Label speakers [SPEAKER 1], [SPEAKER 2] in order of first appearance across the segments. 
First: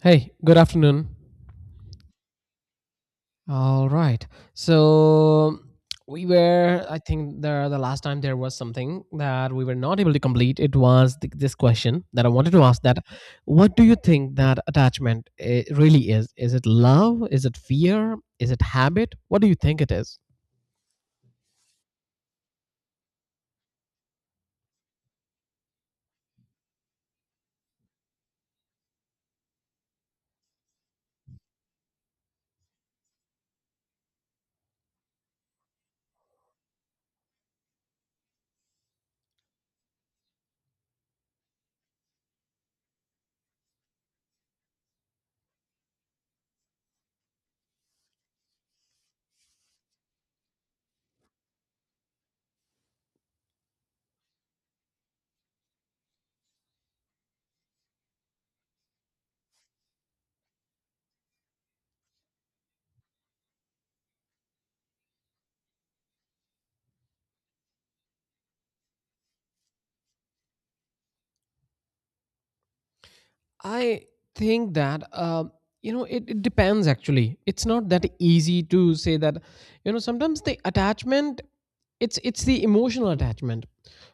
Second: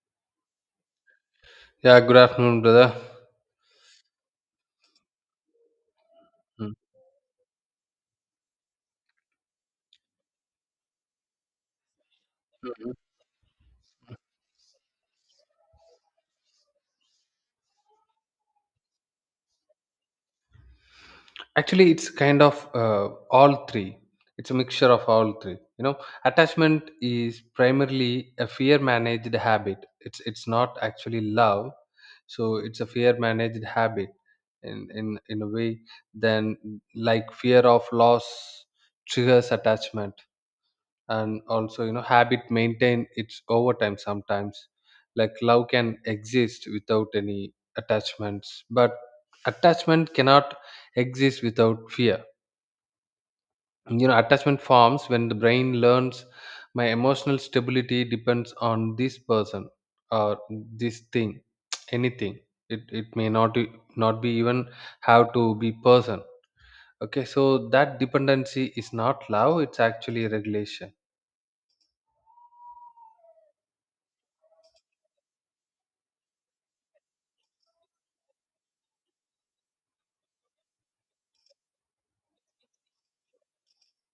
[SPEAKER 1] Hey, good afternoon.
[SPEAKER 2] Yeah, good afternoon, brother.
[SPEAKER 1] All right. So
[SPEAKER 2] Mm,
[SPEAKER 1] I think the last time there was something that we were not able to complete. It was this question that I wanted to ask
[SPEAKER 2] mhm.
[SPEAKER 1] that what do you think that attachment really is? Is it love? Is it fear? Is it habit? What do you think it is?
[SPEAKER 2] Actually, it's kind of all three. It's a mixture of all three. You know, attachment is primarily a fear managed habit. It's not actually love, so it's a fear managed habit in a way. Then, like fear of loss triggers attachment. And also, you know, habit maintain its over time sometimes. Like love can exist without any attachments, but attachment cannot exist without fear. You know, attachment forms when the brain learns my emotional stability depends on this person, or this thing, anything. It may not not be even have to be person. Okay, so that dependency is not love, it's actually regulation.
[SPEAKER 1] I think that you know it depends. Actually, it's not that easy to say that. You know, sometimes the attachment, it's the emotional attachment,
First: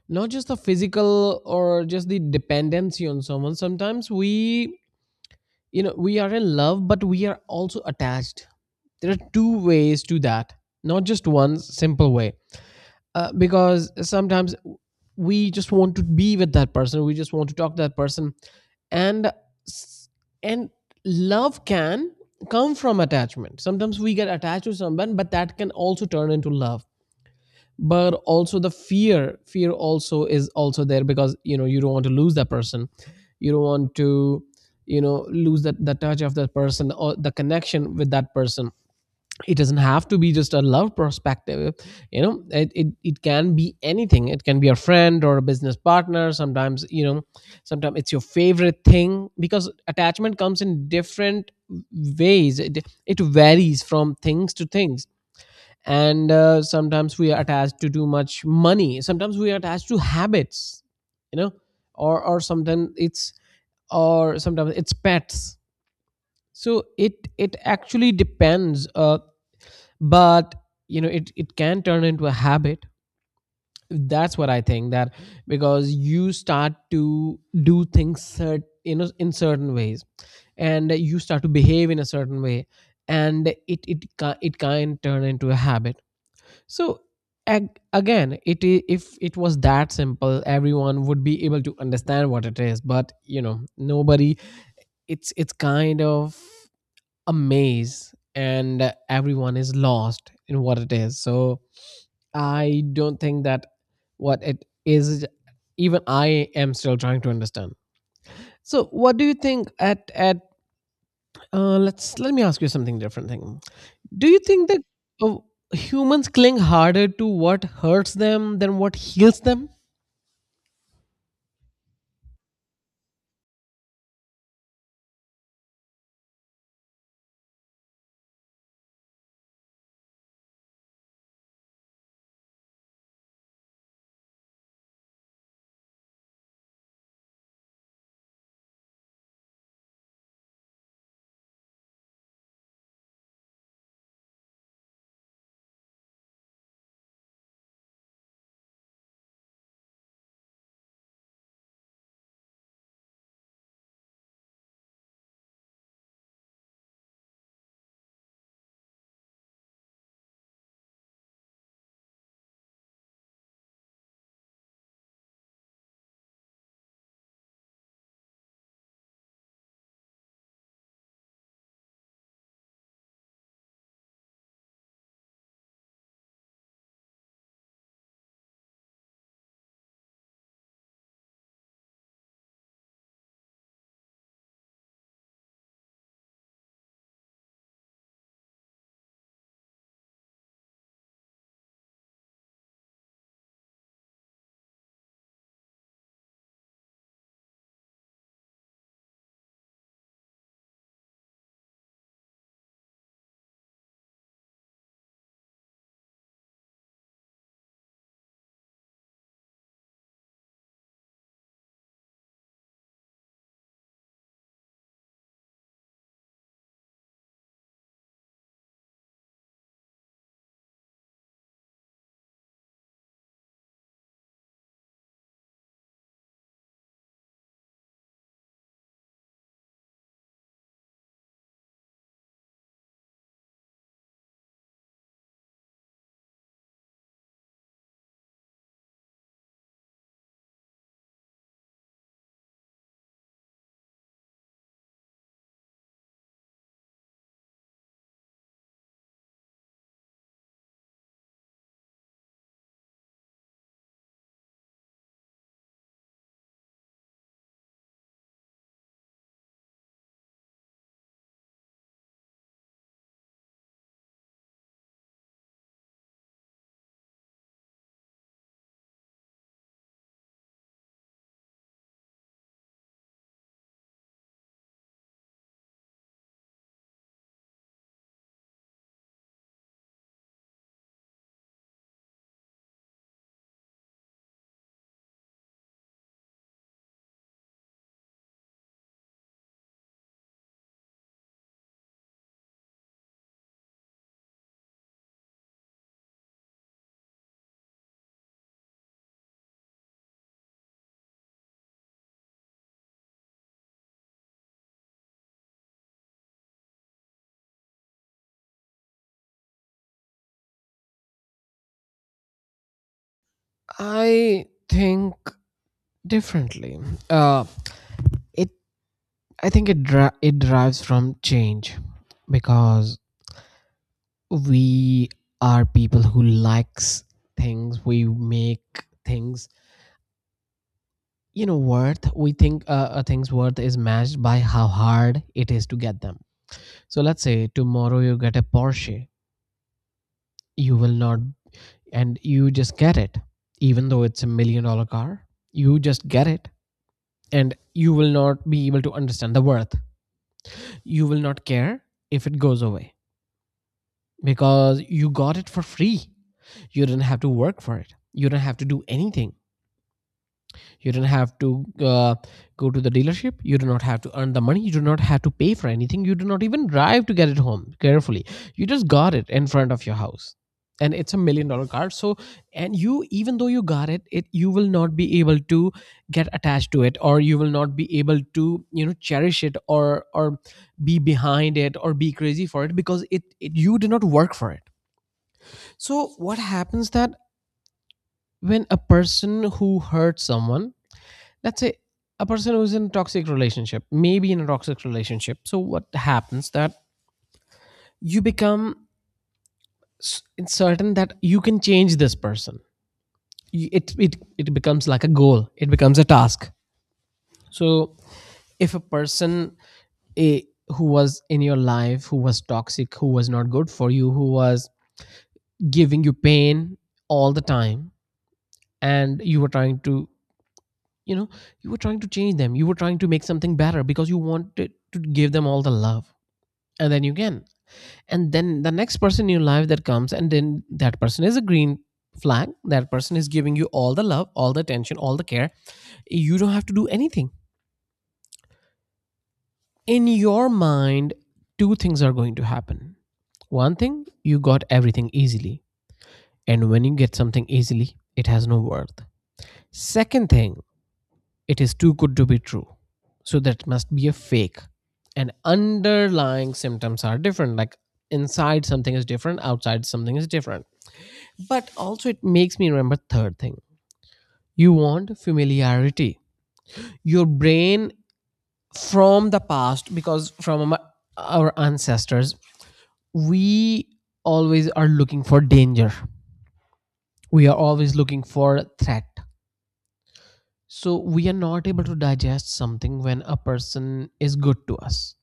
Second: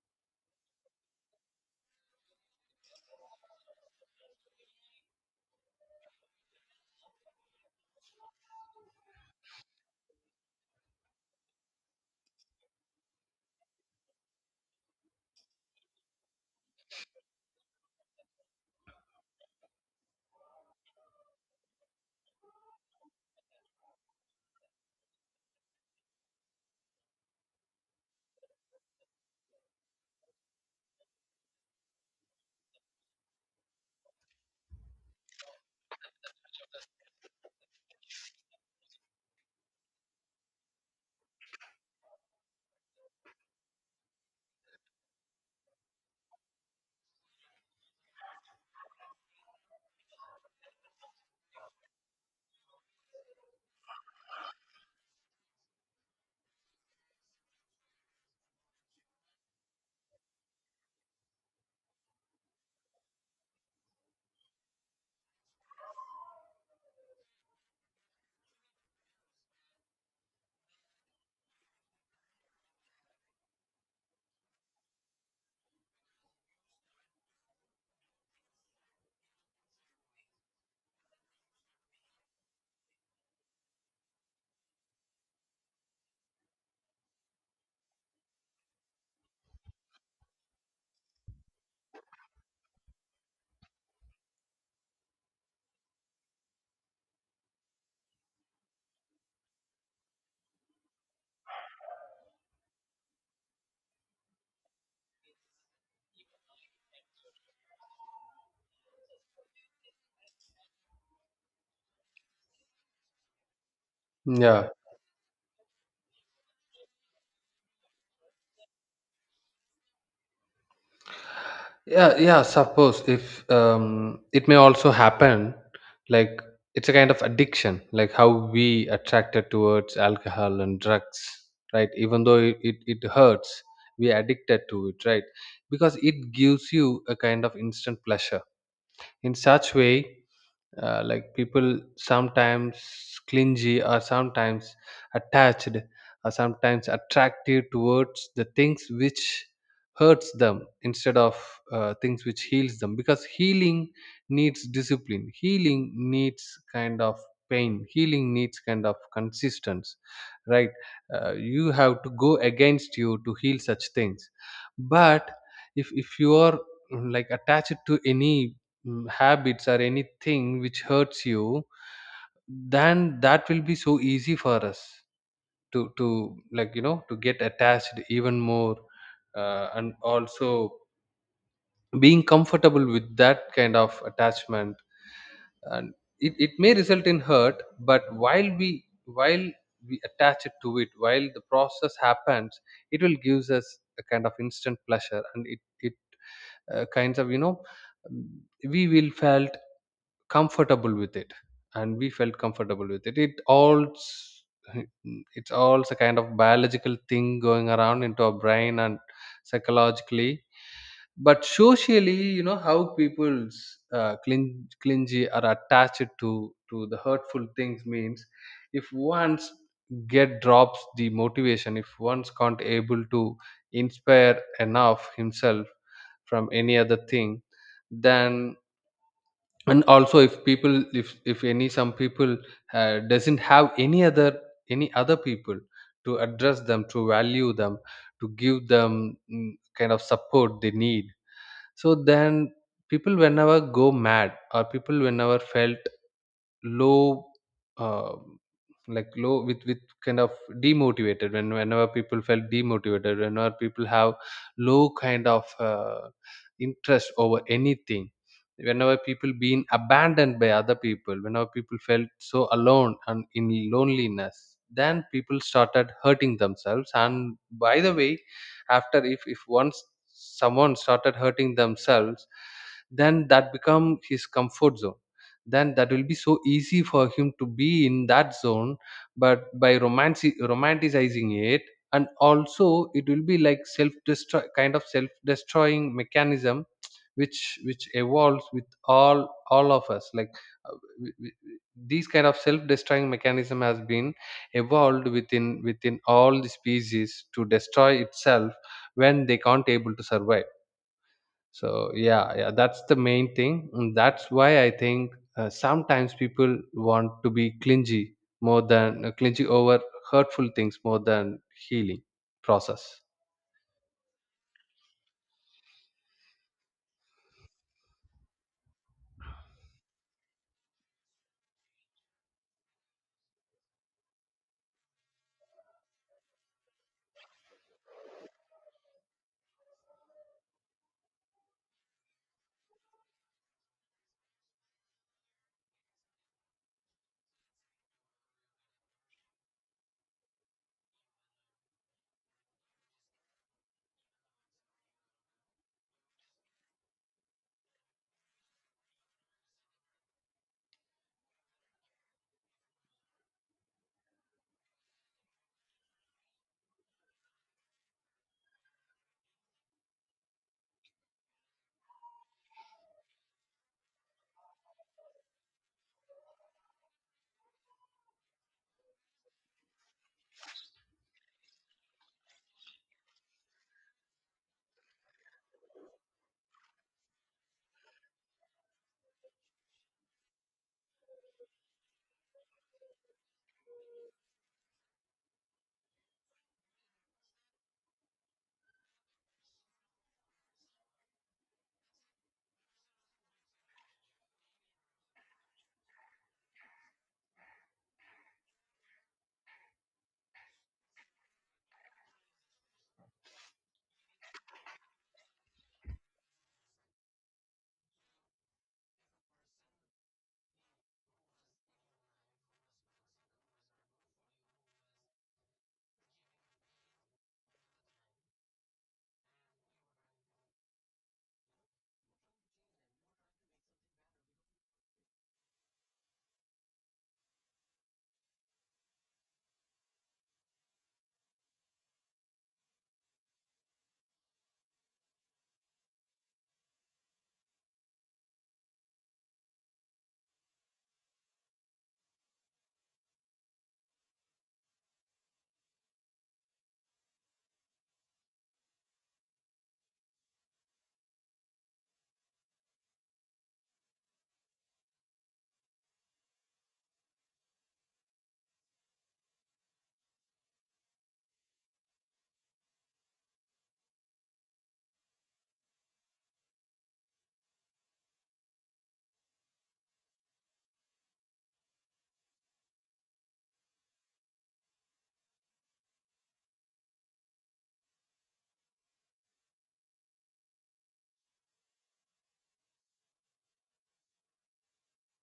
[SPEAKER 1] not just the physical or just the dependency on someone. Sometimes we, you know, we are in love, but we are also attached. There are two ways to that, not just one simple way, because sometimes we just want to be with that person, we just want to talk to that person. And and love can come from attachment. Sometimes we get attached to someone, but that can also turn into love. But also the fear also is also there, because you know you don't want to lose that person, you don't want to, you know, lose that the touch of that person or the connection with that person. It doesn't have to be just a love perspective. You know it can be anything. It can be a friend or a business partner. Sometimes, you know, sometimes it's your favorite thing, because attachment comes in different ways. It varies from things to things. And sometimes we are attached to too much money, sometimes we are attached to habits, you know, or or sometimes it's or sometimes it's pets. So it actually depends, but you know it can turn into a habit. That's what I think, that because you start to do things you know, in certain ways, and you start to behave in a certain way, and it can turn into a habit. So again, it if it was that simple, everyone would be able to understand what it is, but you know, nobody it's kind of a maze and everyone is lost in what it is. So I don't think that what it is, even I am still trying to understand. So what do you think at let me ask you something different thing. Do you
[SPEAKER 2] yeah
[SPEAKER 1] think that uh, humans cling harder to what hurts them than what heals them?
[SPEAKER 2] yeah yeah, suppose, if it may also happen. Like, it's a kind of addiction, like how we attracted towards alcohol and drugs, right? Even though it hurts, we addicted to it, right? Because it gives you a kind of instant pleasure. In such way, like people sometimes clingy, or sometimes attached, or sometimes attractive towards the things which hurts them, instead of things which heals them. Because healing needs discipline, healing needs kind of pain, healing needs kind of consistency, right? You have to go against you to heal such things. But if you are like attached to any habits or anything which hurts you, then that will be so easy for us to like, you know, to get attached even more. And also being comfortable with that kind of attachment. And it may result in hurt, but while we attach it to it, while the process happens, it will gives us a kind of instant pleasure. And it kinds of, you know, um, we will felt comfortable with it. And we felt comfortable with it, it all it's all a kind of biological thing going around into our brain and psychologically. But socially, you know, how people's clingy are attached to the hurtful things means, if once get drops the motivation, if one's can't able to inspire enough himself from any other thing, then, and also if people, if any some people doesn't have any other, any other people to address them, to value them, to give them kind of support they need. So then, people whenever go mad, or people whenever felt low, uh, like low with kind of demotivated. When whenever people felt demotivated, whenever people have low kind of interest over anything, whenever people being abandoned by other people, whenever people felt so alone and in loneliness, then people started hurting themselves. And by the way, after, if once someone started hurting themselves, then that become his comfort zone. Then that will be so easy for him to be in that zone, but by romanticizing it. And also it will be like self destroy, kind of self destroying mechanism, which evolves with all of us. Like uh, w- w- w- these kind of self destroying mechanism has been evolved within all the species, to destroy itself when they can't able to survive. So yeah, that's the main thing. And that's why I think, sometimes people want to be clingy more than, clingy over hurtful things more than healing process.
[SPEAKER 1] I think differently. Uh, it I think it derives from change, because we are people who likes things, we make things, you know, worth. We think a thing's worth is matched by how hard it is to get them. So let's say tomorrow you get a Porsche. You will not, and you just get it, even though it's a million dollar car, you just get it, and you will not be able to understand the worth. You will not care if it goes away, because you got it for free. You didn't have to work for it, you don't have to do anything. You don't have to, go to the dealership, you do not have to earn the money, you do not have to pay for anything, you do not even drive to get it home carefully. You just got it in front of your house, and it's a million dollar car. So, and you, even though you got it, you will not be able to get attached to it, or you will not be able to, you know, cherish it or or be behind it or be crazy for it, because it you did not work for it. So what happens that when a person who hurts someone, let's say a person who's in a toxic relationship, maybe in a toxic relationship, so what happens that you become certain that you can change this person. It becomes like a goal, it becomes a task. So if a person, eh, who was in your life, who was toxic, who was not good for you, who was giving you pain all the time, and you were trying to, you know, you were trying to change them, you were trying to make something better because you wanted to give them all the love. And then you can, and then the next person in your life that comes, and then that person is a green flag, that person is giving you all the love, all the attention, all the care, you don't have to do anything. In your mind, two things are going to happen. One thing, you got everything easily, and when you get something easily, it has no worth. Second thing, it is too good to be true, so that must be a fake. And underlying symptoms are different, like inside something is different, outside something is different. But also, it makes me remember third thing. You want familiarity. Your brain, from the past, because from our ancestors, we always are looking for danger. We are always looking for threat. So we are not able to digest something when a person is good to us,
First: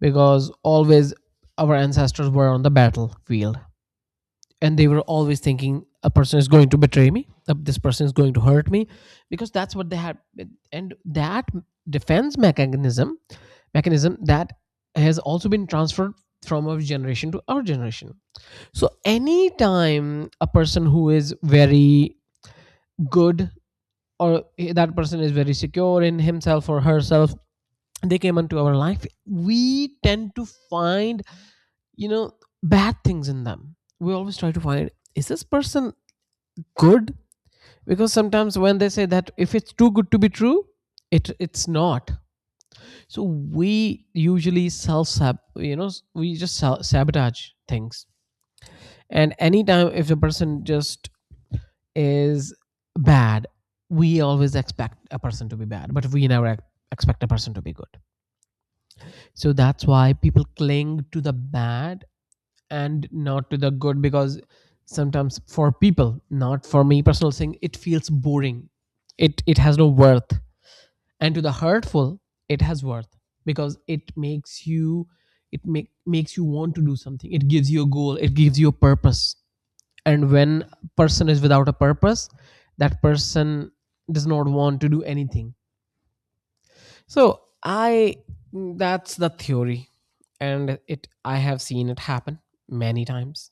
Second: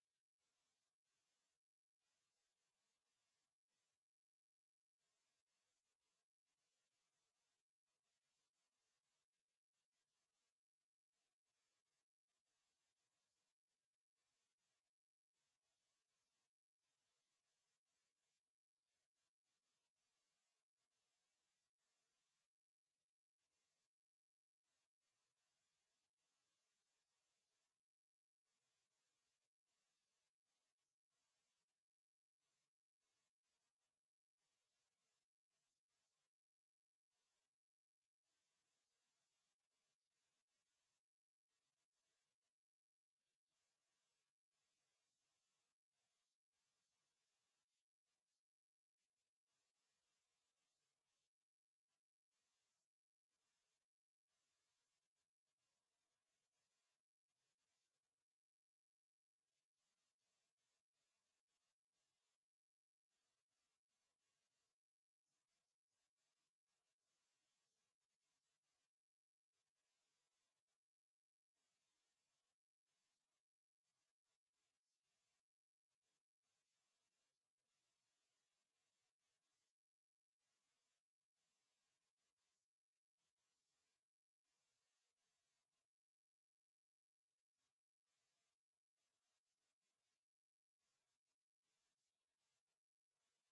[SPEAKER 1] because always our ancestors were on the battlefield, and they were always thinking a person is going to betray me, this person is going to hurt me, because that's what they had. And that defense mechanism that has also been transferred from our generation to our generation. So anytime a person who is very good, or that person is very secure in himself or herself, they came into our life, we tend to find, you know, bad things in them. We always try to find, is this person good? Because sometimes when they say that if it's too good to be true, it's not. So we usually self sab you know, we just sabotage things. And anytime if the person just is bad, we always expect a person to be bad, but we never expect a person to be good. So that's why people cling to the bad and not to the good, because sometimes for people, not for me personal thing, it feels boring, it has no worth. And to the hurtful, it has worth, because it makes you, makes you want to do something, it gives you a goal, it gives you a purpose. And when a person is without a purpose, that person does not want to do anything. So I that's the theory, and it I have seen it happen many times.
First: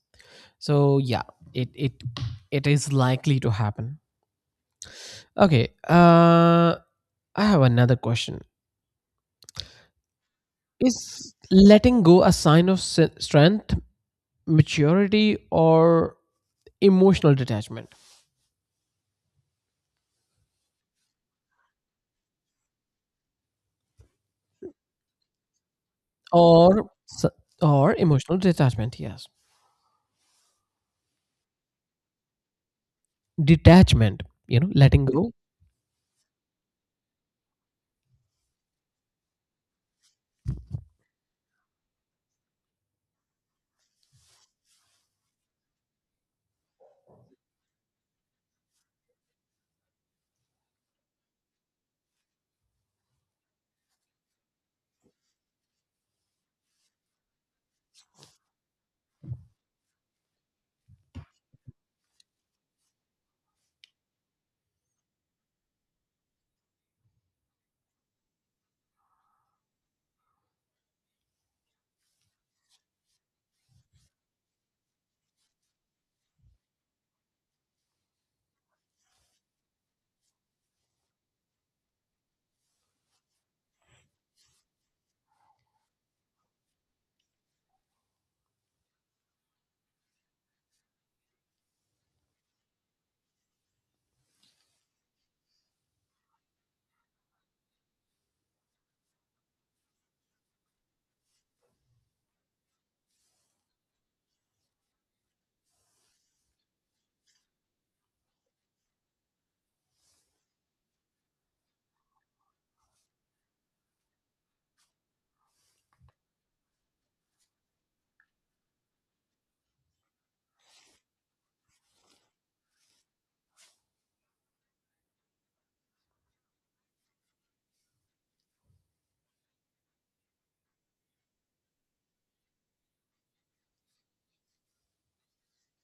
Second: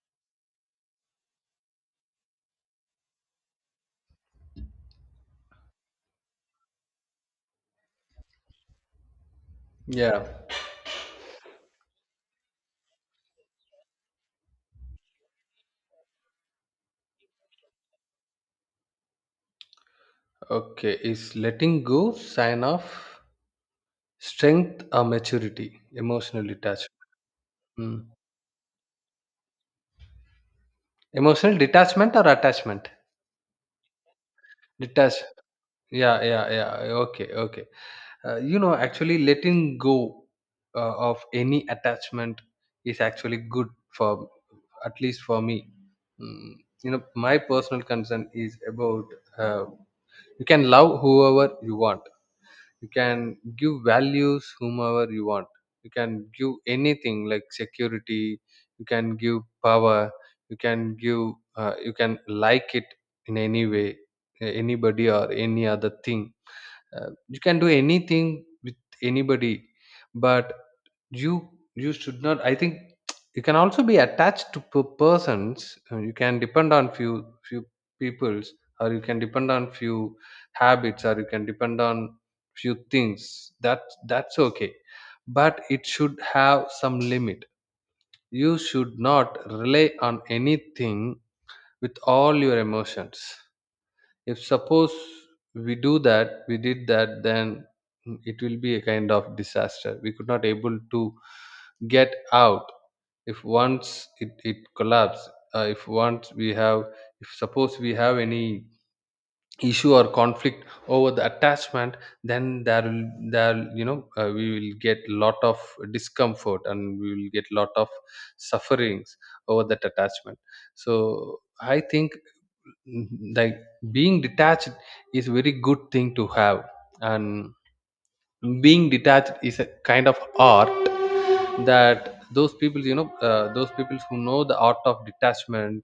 [SPEAKER 1] So yeah, it it it is likely to happen. Okay, I have another question. Is letting go a sign of strength, maturity, or emotional detachment?
[SPEAKER 2] Okay, is letting go sign of strength, or maturity, emotional detachment?
[SPEAKER 1] Or s- or
[SPEAKER 2] Hmm.
[SPEAKER 1] emotional detachment, yes.
[SPEAKER 2] Emotional detachment or attachment,
[SPEAKER 1] Detachment, you know, letting
[SPEAKER 2] detach.
[SPEAKER 1] go.
[SPEAKER 2] Yeah. Okay. You know, actually, letting go of any attachment is actually good for, at least for me. mm, you know, my personal concern is about, uh, you can love whoever you want, you can give values whomever you want, you can give anything, like security, you can give power, you can give, you can like it in any way, anybody or any other thing. You can do anything with anybody. But you you should not, I think, you can also be attached to persons. You can depend on few peoples, or you can depend on few habits, or you can depend on few things. That, that's okay, but it should have some limit. You should not rely on anything with all your emotions. If suppose we do that, we did that, then it will be a kind of disaster. We could not able to get out if once it collapse. uh, if once we have if suppose we have any issue or conflict over the attachment, then there will, there, you know, we will get lot of discomfort, and we will get lot of sufferings over that attachment. So I think, mm, like, being detached is very good thing to have. And being detached is a kind of art, that those people, you know, those people who know the art of detachment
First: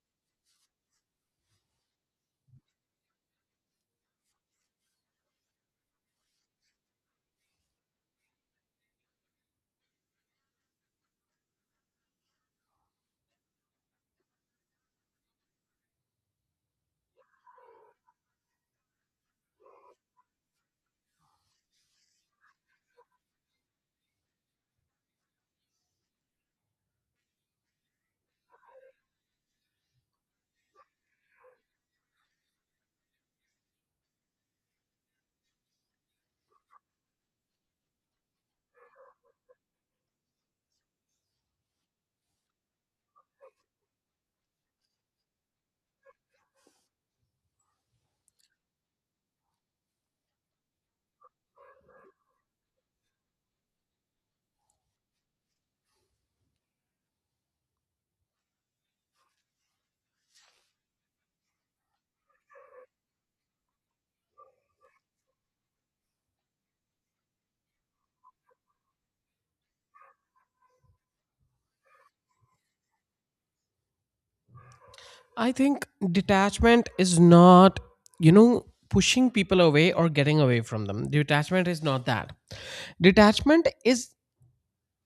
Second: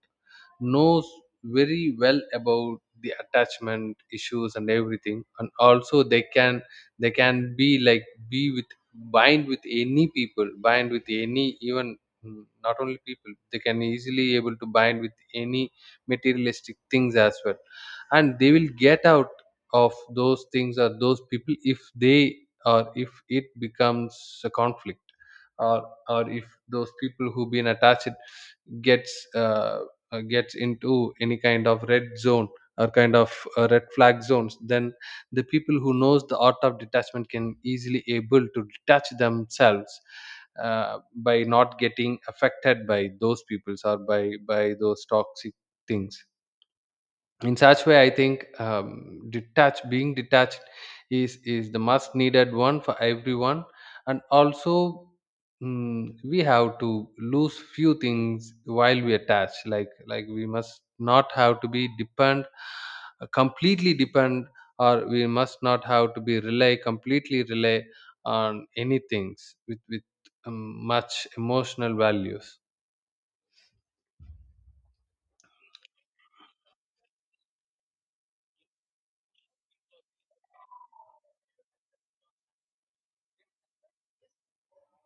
[SPEAKER 2] knows very well about the attachment issues and everything. And also, they can be like, be with, bind with any people, bind with any, even not only people, they can easily able to bind with any materialistic things as well. And they will get out of those things or those people, if they, or if it becomes a conflict. Or if those people who been attached gets gets into any kind of red zone, or kind of red flag zones, then the people who knows the art of detachment can easily able to detach themselves, by not getting affected by those peoples, or by those toxic things. In such way, I think, detached being detached is the must needed one for everyone. And also, we have to lose few things while we attach. Like we must not have to be depend, completely depend. Or we must not have to be rely, completely rely, on any things with um, much emotional values.
[SPEAKER 1] I think detachment is not, you know, pushing people away or getting away from them. Detachment is not that. Detachment is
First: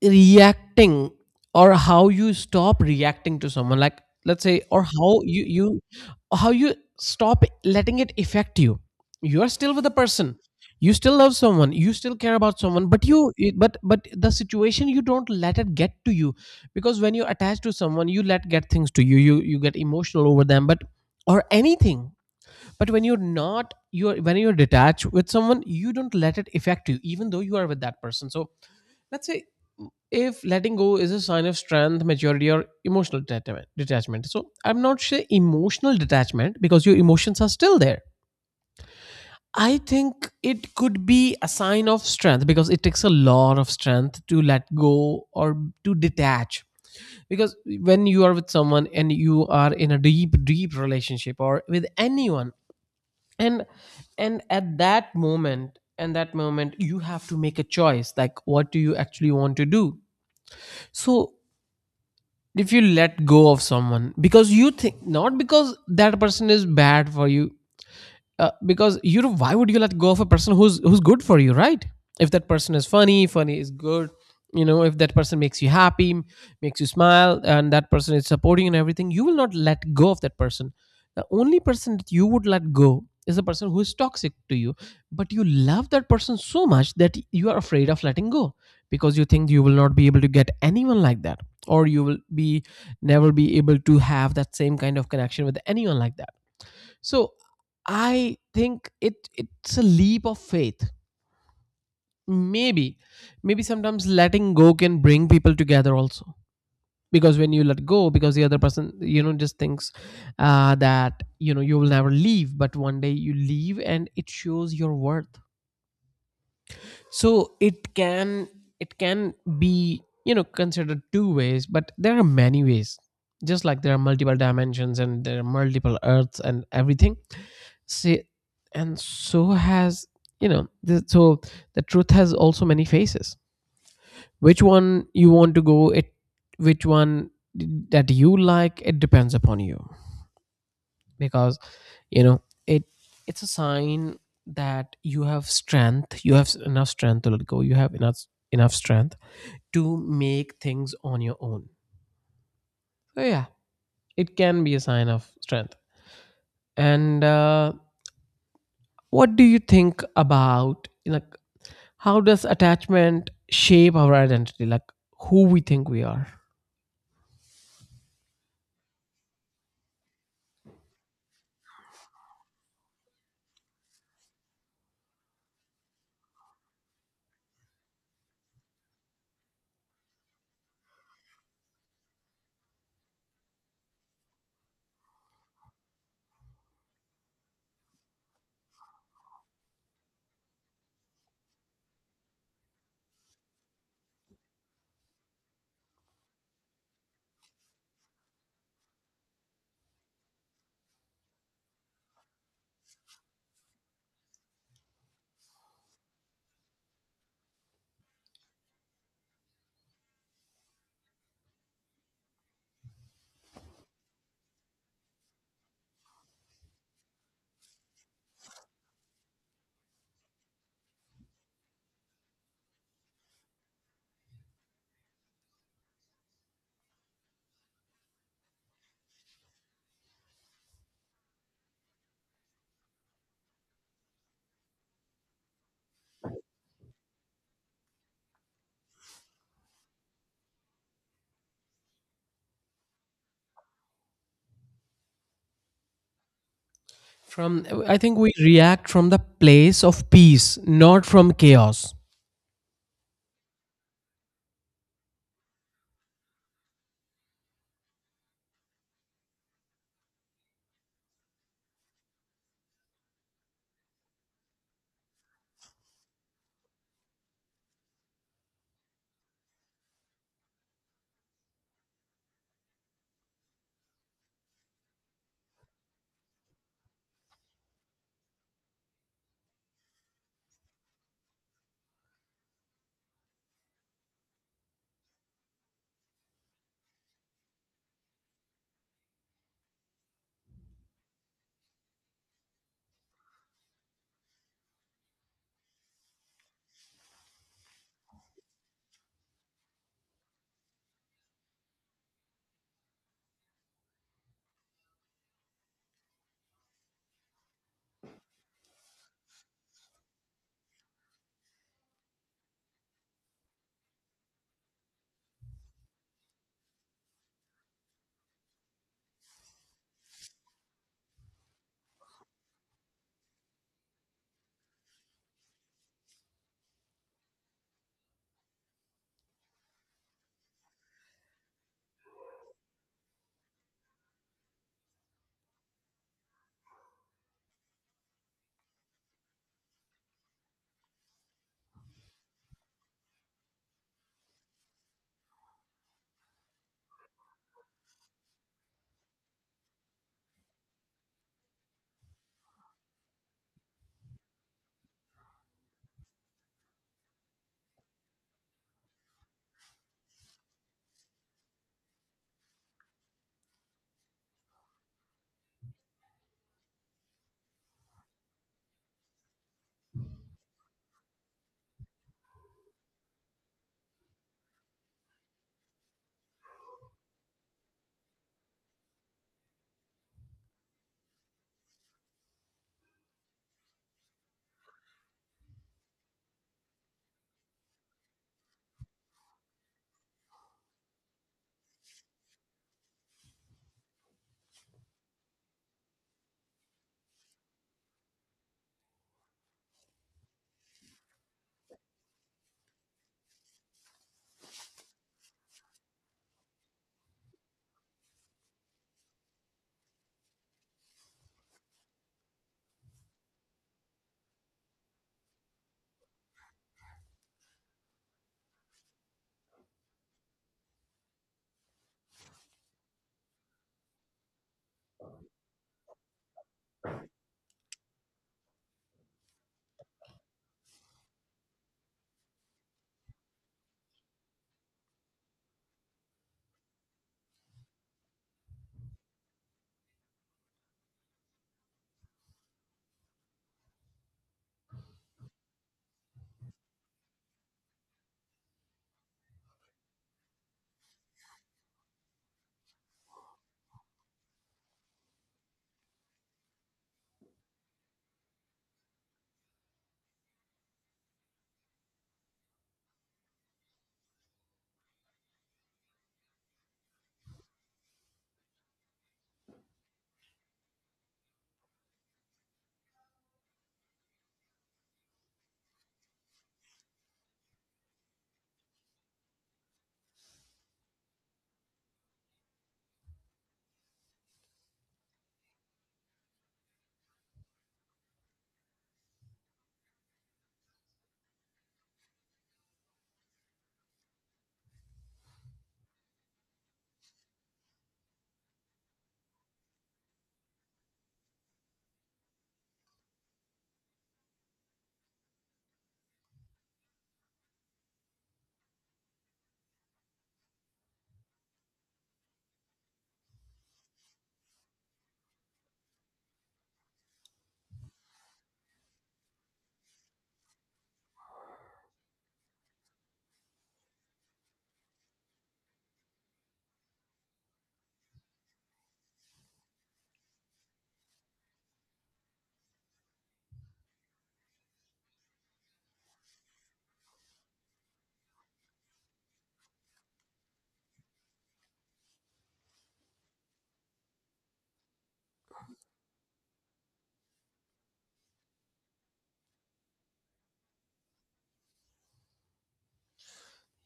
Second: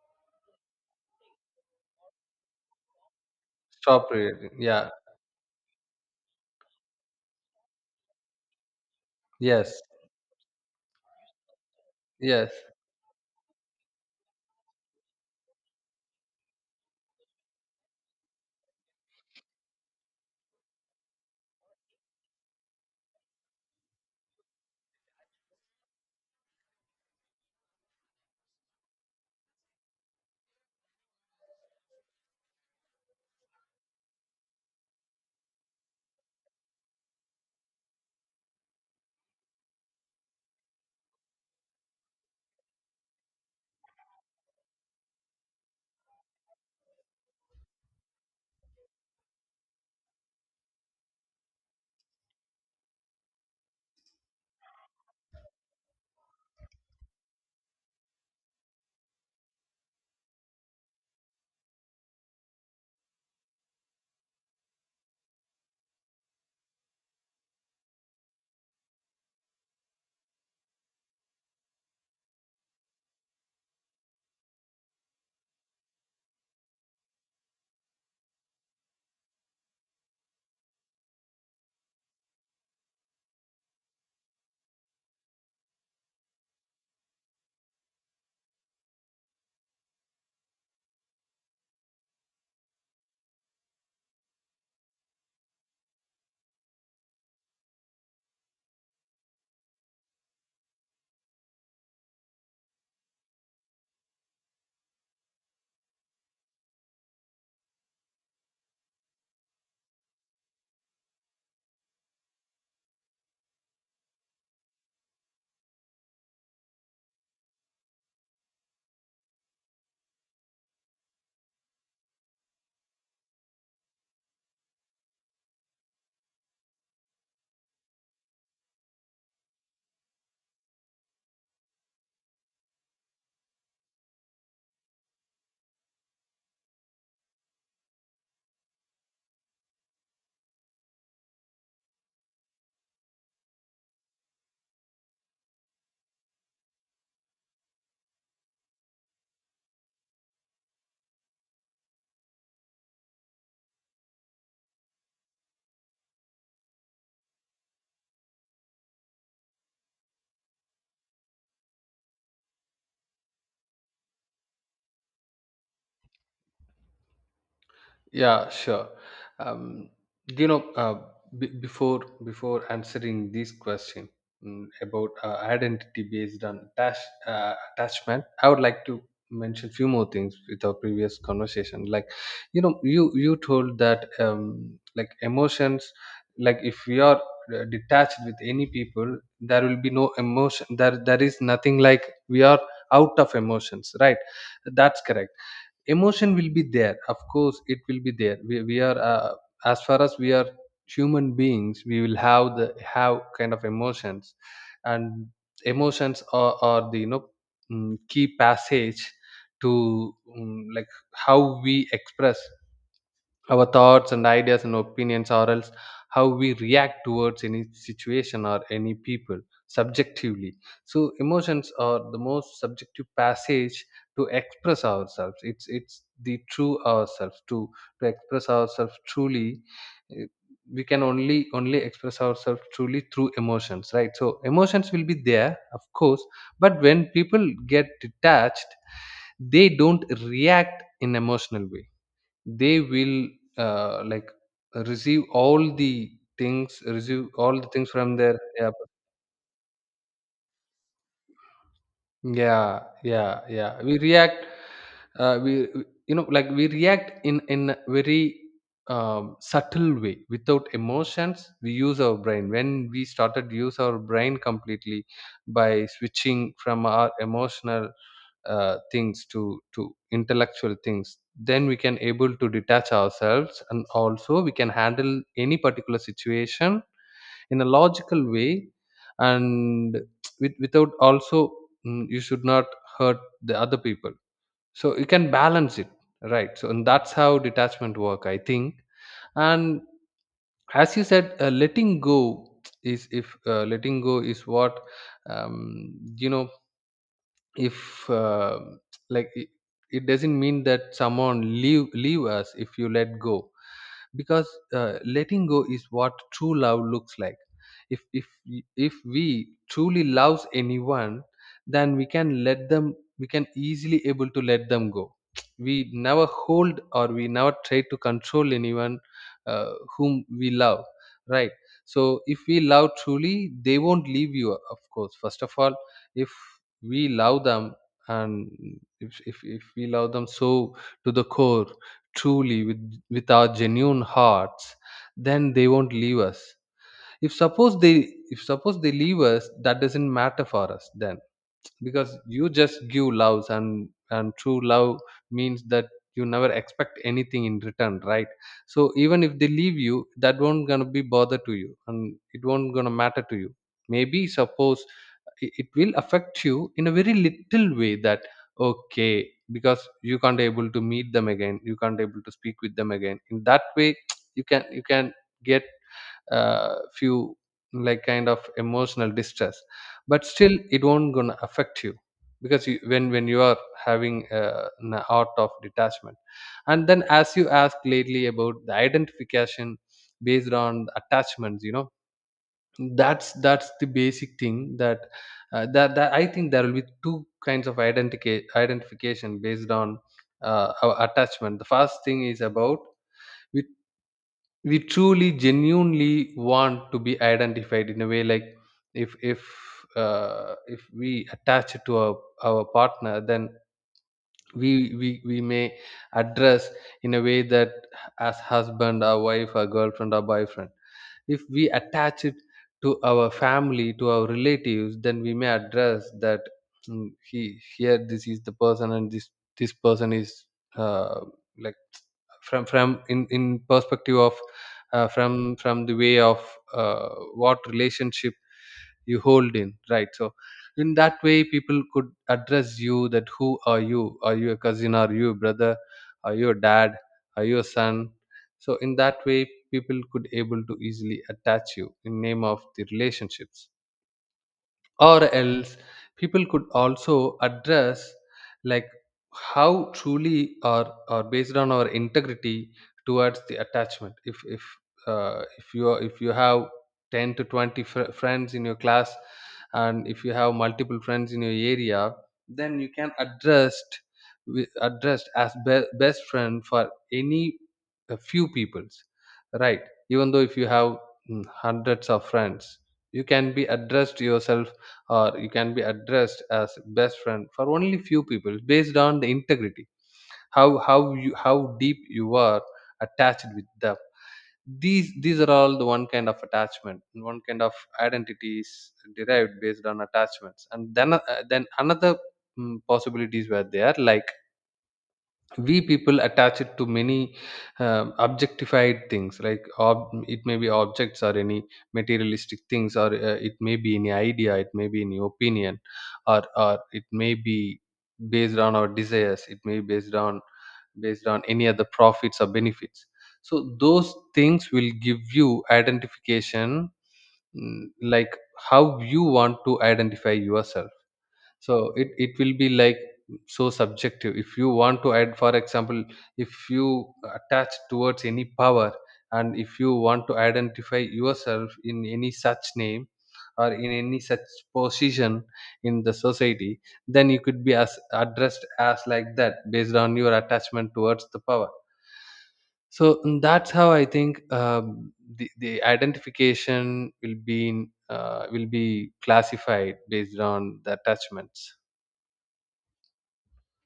[SPEAKER 1] reacting, or how you stop reacting to someone, like
[SPEAKER 2] Stop
[SPEAKER 1] let's
[SPEAKER 2] reading,
[SPEAKER 1] say, or
[SPEAKER 2] yeah.
[SPEAKER 1] how you, how you stop letting it affect you. You are still
[SPEAKER 2] Yes,
[SPEAKER 1] with the person, you still love someone, you still care
[SPEAKER 2] yes.
[SPEAKER 1] about someone, but you but the situation you don't let it get to you, because when you're attached to someone you let get things to you get emotional over them, but, or anything, but when you're not, you're when you're detached with someone, you don't let it affect you even though you are with that person. So let's say if letting go is a sign of strength, maturity, or emotional detachment. Detachment. So I'm not sure emotional detachment, because your emotions are still there. I think it could be a sign of strength because it takes a lot of strength to let go or to detach. Because when you are with someone and you are in a deep, deep relationship or with anyone, and and at that moment, and that moment, you have to make a choice. Like, what do you actually want to do? So if you let go of someone because you think, not because that person is bad for you, because you know, why would you let go of a person who's good for you, right? If that person is funny is good, you know, if that person makes you happy, makes you smile, and that person is supporting you and everything, you will not let go of that person. The only person that you would let go is the person who is toxic to you, but you love that person so much that you are afraid of letting go, because you think you will not be able to get anyone like that, or you will be never be able to have that same kind of connection with anyone like that. So I think it's a leap of faith. Maybe, maybe sometimes letting go can bring people together also. Because when you let go, because the other person, just thinks that you will never leave, but one day you leave, and it shows your worth. So it can be considered two ways, but there are many ways. Just like there are multiple dimensions and there are multiple earths and everything. See, and so has you know. So the truth has also many faces. Which one you want to go? It Which one that you like? It depends upon you, because you know it. It's a sign that you have strength. You have enough strength to let go. You have enough strength to make things on your own. So yeah, it can be a sign of strength. And What do you think about, like, how does attachment shape our identity, like who we think we are?
[SPEAKER 2] Yeah, sure. Um, do you know, before answering this question about identity based on attachment, I would like to mention few more things with our previous conversation. Like, you know, you told that like emotions, like if we are detached with any people, there will be no emotion. There is nothing like we are out of emotions, right? That's correct. Emotion will be there, of course it will be there. We are, as far as we are human beings, we will have the have kind of emotions. And emotions are the, you know, key passage to, like how we express our thoughts and ideas and opinions. Or else, how we react towards any situation or any people, subjectively. So emotions are the most subjective passage to express ourselves. It's the true ourselves to express ourselves truly. eh, We can only express ourselves truly through emotions, right? So emotions will be there, of course, but when people get detached, they don't react in emotional way. They will, like, receive all the things, receive all
[SPEAKER 1] From
[SPEAKER 2] the things
[SPEAKER 1] I
[SPEAKER 2] from
[SPEAKER 1] think we
[SPEAKER 2] their, yeah.
[SPEAKER 1] react from the place of peace, not from chaos.
[SPEAKER 2] Yeah. We react, you know, like we react in a very subtle way, without emotions. We use our brain when we started use our brain completely, by switching from our emotional things to intellectual things. Then we can able to detach ourselves. And also, we can handle any particular situation in a logical way. And with, without also, you should not hurt the other people, so you can balance it, right? So, and that's how detachment work, I think. And as you said, letting go is, if letting go is what, you know, if like it doesn't mean that someone leave us if you let go. Because, letting go is what true love looks like. If if we truly loves anyone, then we can let them, we can easily able to let them go. We never hold, or we never try to control anyone whom we love, right? So if we love truly, they won't leave you, of course. First of all, if we love them, and if we love them, so to the core, truly with our genuine hearts, then they won't leave us. If suppose they leave us, that doesn't matter for us then. Because you just give loves, and true love means that you never expect anything in return, right? So even if they leave you, that won't gonna be bother to you, and it won't gonna matter to you. Maybe, suppose, it will affect you in a very little way. That, okay, because you can't able to meet them again, you can't able to speak with them again, in that way. You can get, few, like, kind Of emotional distress, but still it won't gonna affect you because you, when you are having an art of detachment. And then, as you asked lately about the identification based on the attachments, that's the basic thing that I think there will be two kinds of identification based on our attachment. The first thing is about with we truly genuinely want to be identified in a way, like if if if we attach it to our partner, then we may address in a way that as husband or wife or girlfriend or boyfriend. If we attach it to our family, to our relatives, then we may address that, "Mm, he here this is the person, and this person is uh, like from in perspective of, from the way of, uh, what relationship you hold in, right?" So in that way people could address you that who are you, are you a cousin, are you a brother, are you a dad, are you a son. So in that way people could able to easily attach you in name of the relationships. Or else, people could also address, like, how truly, or based on our integrity towards the attachment. If you are, if you have 10 to 20 friends in your class, and if you have multiple friends in your area, then you can addressed addressed as best friend for any a few peoples, right? Even though if you have hundreds of friends, you can be addressed yourself, or you can be addressed as best friend for only few people based on the integrity, how you how deep you are attached with them. These are all the one kind of attachment, one kind of identities derived based on attachments. And then another possibilities were there, like we people attach it to many objectified things, like it may be objects or any materialistic things, or it may be any idea, it may be any opinion, or it may be based on our desires, it may be based on based on any other profits or benefits. So those things will give you identification, like how you want to identify yourself. So it will be like so subjective. If you want to add, for example, if you attach towards any power, and if you want to identify yourself in any such name, or in any such position in the society, then you could be as addressed as like that based on your attachment towards the power. So that's how I think, the identification will be in, will be classified based on the attachments.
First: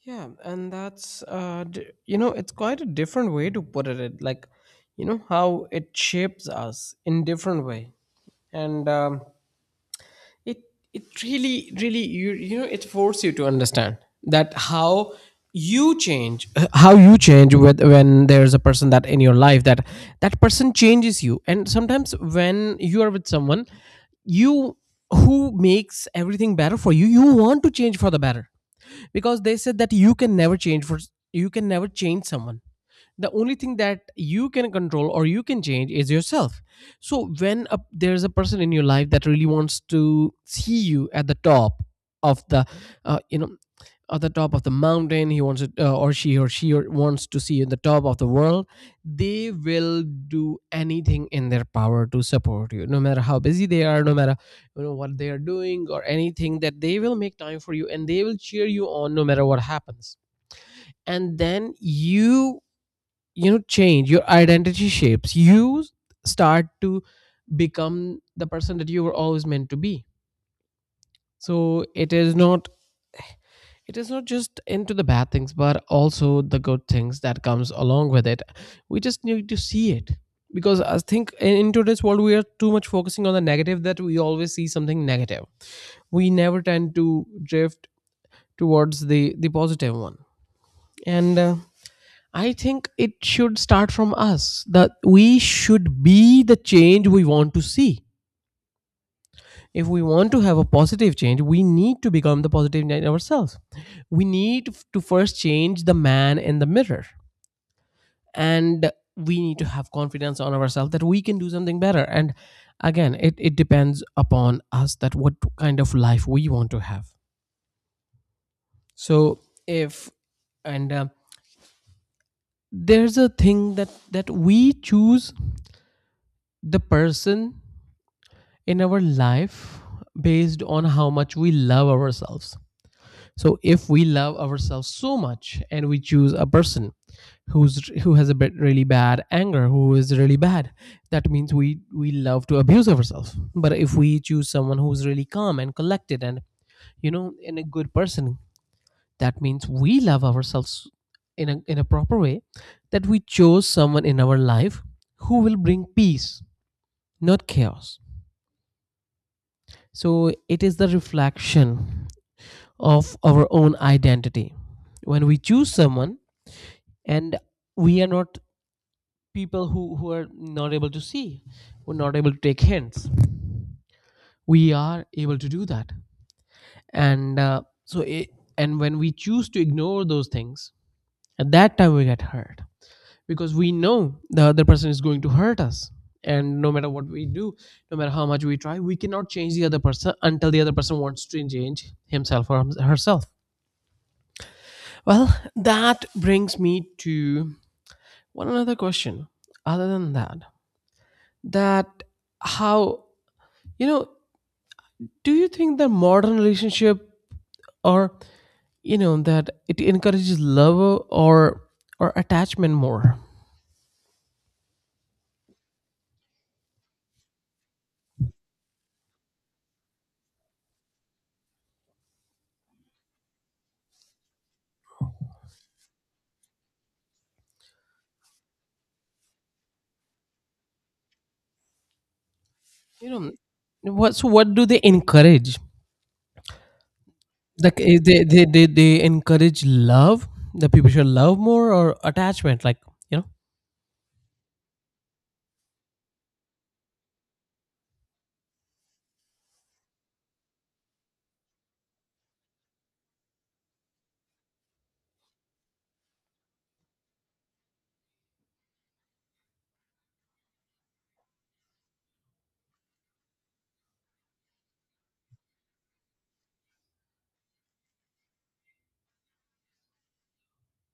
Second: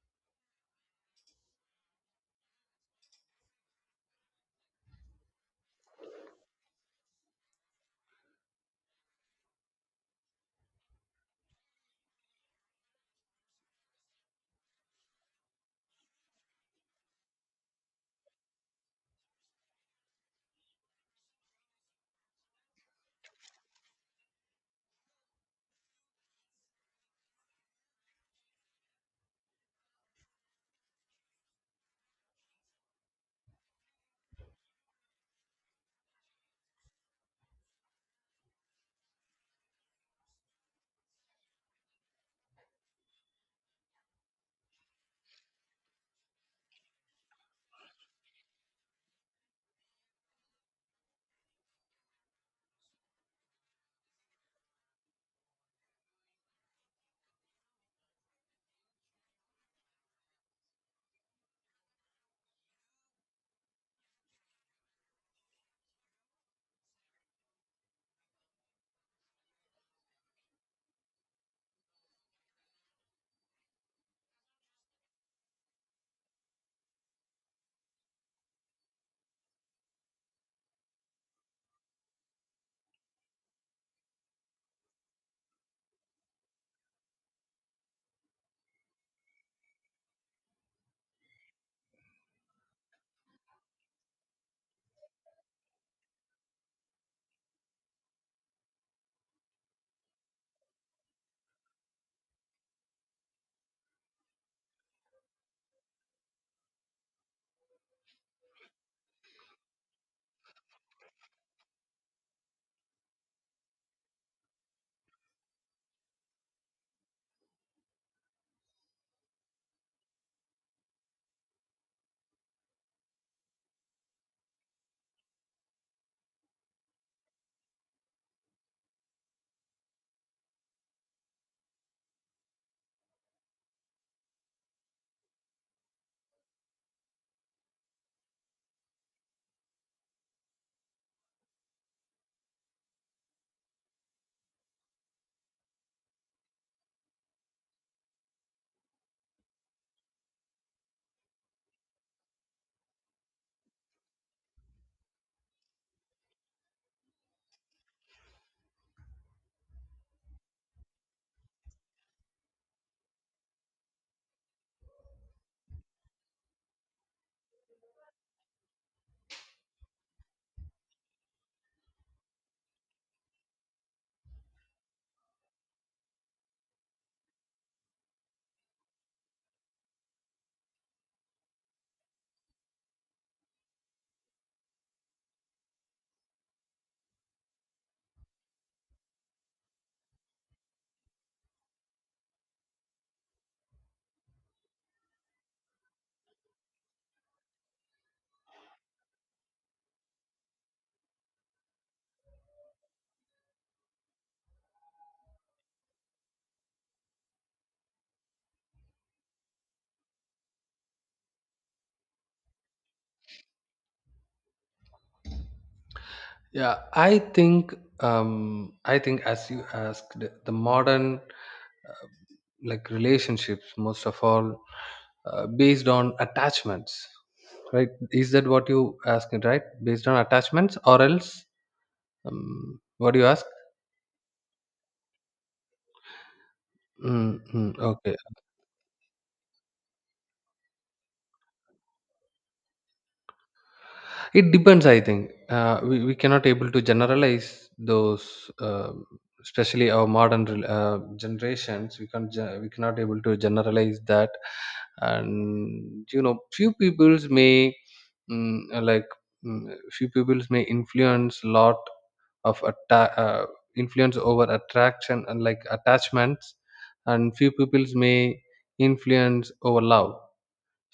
[SPEAKER 1] Yeah, and that's it's quite a different way to put it, like, you know how it shapes us in different way. And it it really really it forces you to understand that how you change with, when there's a person that in your life, that person changes you. And sometimes when you are with someone you who makes everything better for you, you want to change for the better, because they said that you can never change someone. The only thing that you can control or you can change is yourself. So when there's a person in your life that really wants to see you at the top of the you know at the top of the mountain, he wants it, or she wants to see you in the top of the world. They will do anything in their power to support you, no matter how busy they are, no matter what they are doing or anything, that they will make time for you, and they will cheer you on no matter what happens. And then change your identity, shapes you, start to become the person that you were always meant to be. So it is not, it is not just into the bad things, but also the good things that comes along with it. We just need to see it, because I think in today's world we are too much focusing on the negative, that we always see something negative. We never tend to drift towards the positive one. And I think it should start from us, that we should be the change we want to see. If we want to have a positive change, we need to become the positive in ourselves. We need to first change the man in the mirror. And we need to have confidence on ourselves that we can do something better. And again, it depends upon us that what kind of life we want to have. So if, and there's a thing that we choose the person in our life based on how much we love ourselves. So if we love ourselves so much and we choose a person who has a bit really bad anger, who is really bad, that means we love to abuse ourselves. But if we choose someone who's really calm and collected, and you know and a good person, that means we love ourselves in a proper way, that we chose someone in our life who will bring peace, not chaos. So it is the reflection of our own identity. When we choose someone, and we are not people who, are not able to see, who are not able to take hints, we are able to do that. And and when we choose to ignore those things, at that time we get hurt, because we know the other person is going to hurt us. And no matter what we do, no matter how much we try, we cannot change the other person until the other person wants to change himself or herself. Well, that brings me to one another question other than that, that how, you know do you think that modern relationship, or you know that it encourages love, or attachment more?
[SPEAKER 2] Yeah, I think as you asked, the modern uh, like relationships, most of all, based on attachments, right? Is that what you asking, right? Based on attachments, or else,
[SPEAKER 1] you
[SPEAKER 2] what do you
[SPEAKER 1] know
[SPEAKER 2] ask?
[SPEAKER 1] what do they encourage,
[SPEAKER 2] Mm-hmm.
[SPEAKER 1] like,
[SPEAKER 2] Okay.
[SPEAKER 1] they encourage love, that people should love more, or attachment, like, you know?
[SPEAKER 2] It depends, I think. We cannot able to generalize those, especially our modern generations. We can't ge- we cannot able to generalize that. And you know, few peoples may like few peoples may influence lot of influence over attraction and like attachments, and few peoples may influence over love.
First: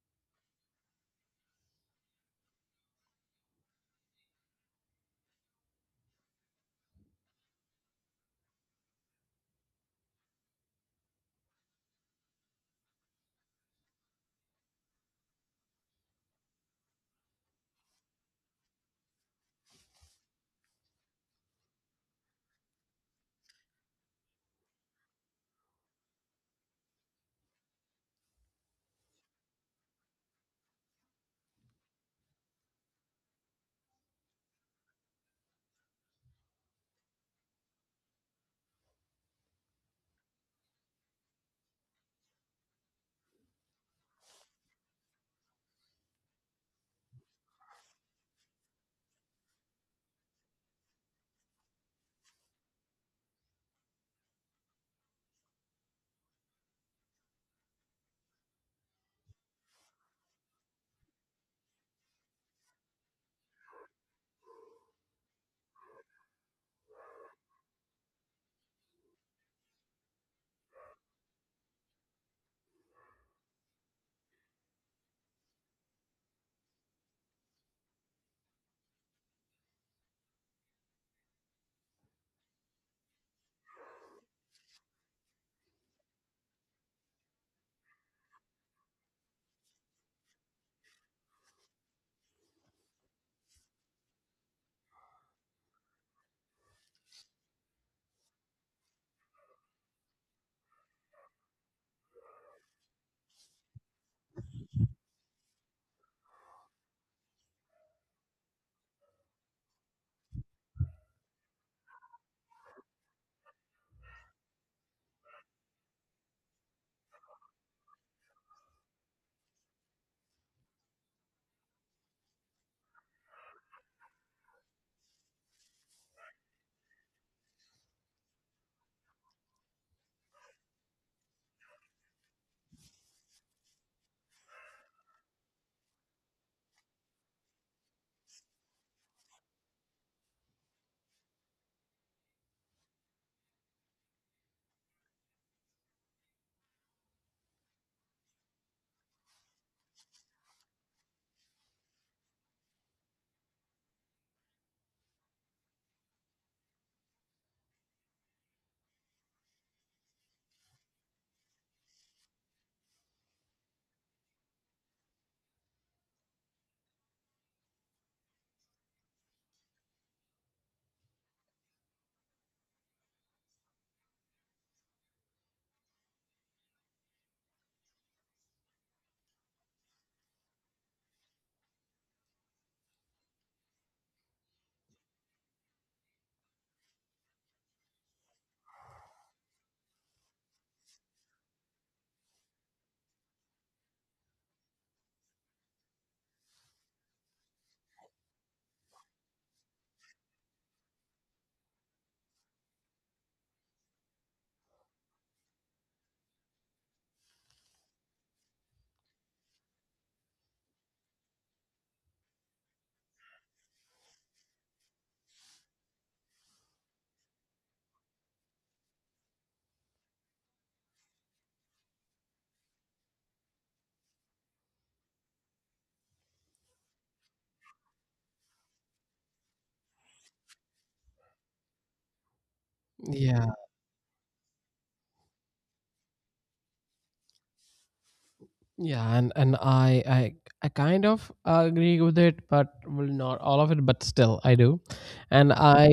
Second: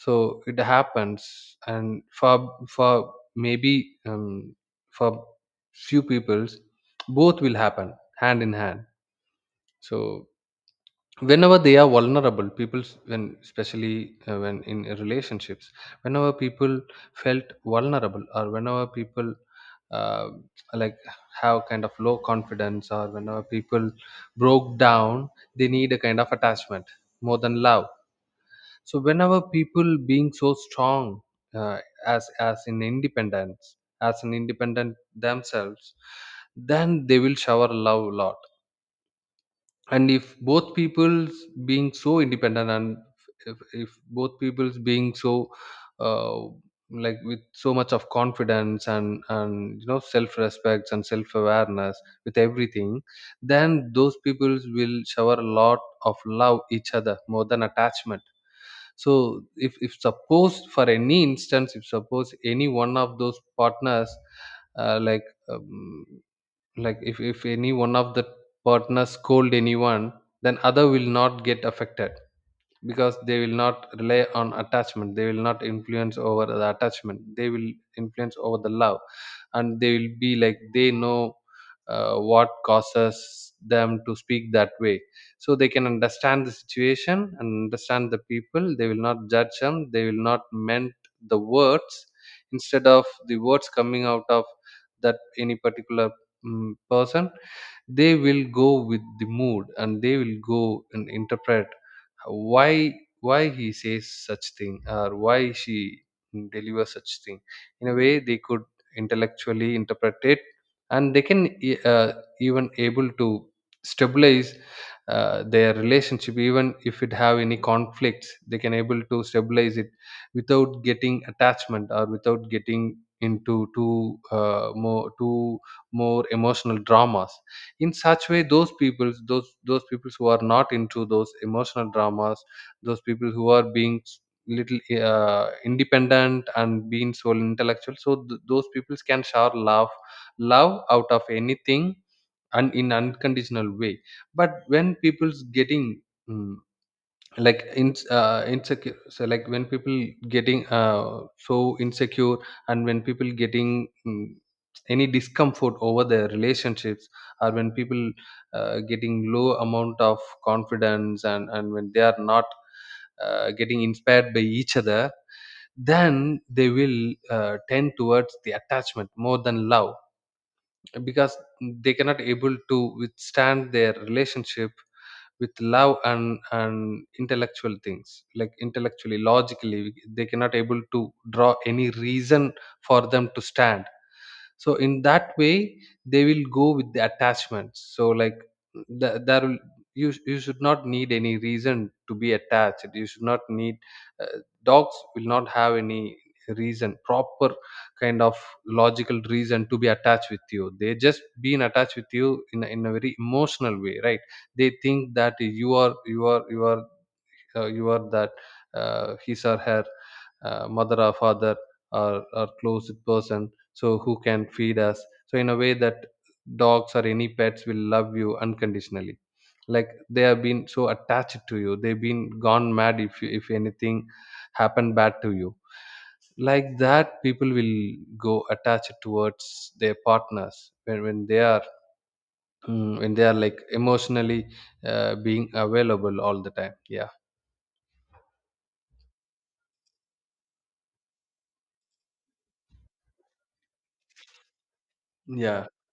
[SPEAKER 2] So it happens. And for maybe for few peoples both will happen hand in hand. So whenever they are vulnerable people, when especially when in relationships, whenever people felt vulnerable, or whenever people uh, like have kind of low confidence, or whenever people broke down, they need a kind of attachment more than love. So whenever people being so strong, uh, as in independence, as an independent themselves, then they will shower love a lot. And if both peoples being so independent, and if both peoples being so uh, like with so much of confidence, and you know self respect and self awareness with everything, then those peoples will shower a lot of love each other more than attachment. So if suppose for any instance, if suppose any one of those partners uh, like um, like if any one of the partners scold anyone, then other will not get affected, because they will not rely on attachment, they will not influence over the attachment, they will influence over the love. And they will be like, they know what causes them to speak that way. So they can understand the situation and understand the people, they will not judge them, they will not meant the words, instead of the words coming out of that any particular person. They will go with the mood, and they will go and interpret why why he says such thing or why she delivers such thing, in a way they could intellectually interpret it. And they can even able to stabilize their relationship, even if it have any conflicts, they can able to stabilize it without getting attachment, or without getting into too more too more emotional dramas. In such way, those people, those people who are not into those emotional dramas, those people who are being little independent and being so intellectual, so those people can shower love, love out of anything, and in unconditional way. But when people's getting mm, like in insecure, so like when people getting so insecure, and when people getting any discomfort over their relationships, or when people getting low amount of confidence, and when they are not getting inspired by each other, then they will tend towards the attachment more than love, because they cannot able to withstand their relationship with love and intellectual things. Like, intellectually, logically, they cannot able to draw any reason for them to stand. So in that way they will go with the attachments. So like, there will, you, you should not need any reason to be attached. You should not need uh, dogs will not have any reason, proper kind of logical reason, to be attached with you. They just been attached with you in a very emotional way, right? They think that you are you are you are that, his or her, mother or father, or close person, so who can feed us. So in a way that dogs or any pets will love you unconditionally, like they have been so attached to you, they've been gone mad if you, if anything happened bad to you. Like that people will go attached towards their partners when they are when they are
[SPEAKER 1] Yeah,
[SPEAKER 2] like emotionally being available all the time. Yeah.
[SPEAKER 1] yeah, and i I kind of agree with it, but, well, not all of it, but still I do. And
[SPEAKER 2] Yeah.
[SPEAKER 1] I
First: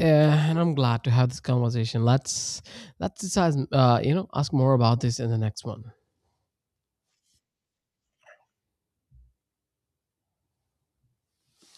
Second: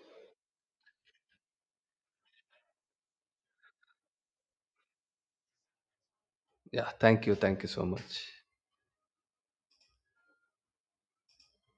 [SPEAKER 1] Yeah, and I'm glad to have this conversation. Let's decide, ask more about this in the next one.
[SPEAKER 2] Yeah, thank you, thank you so much.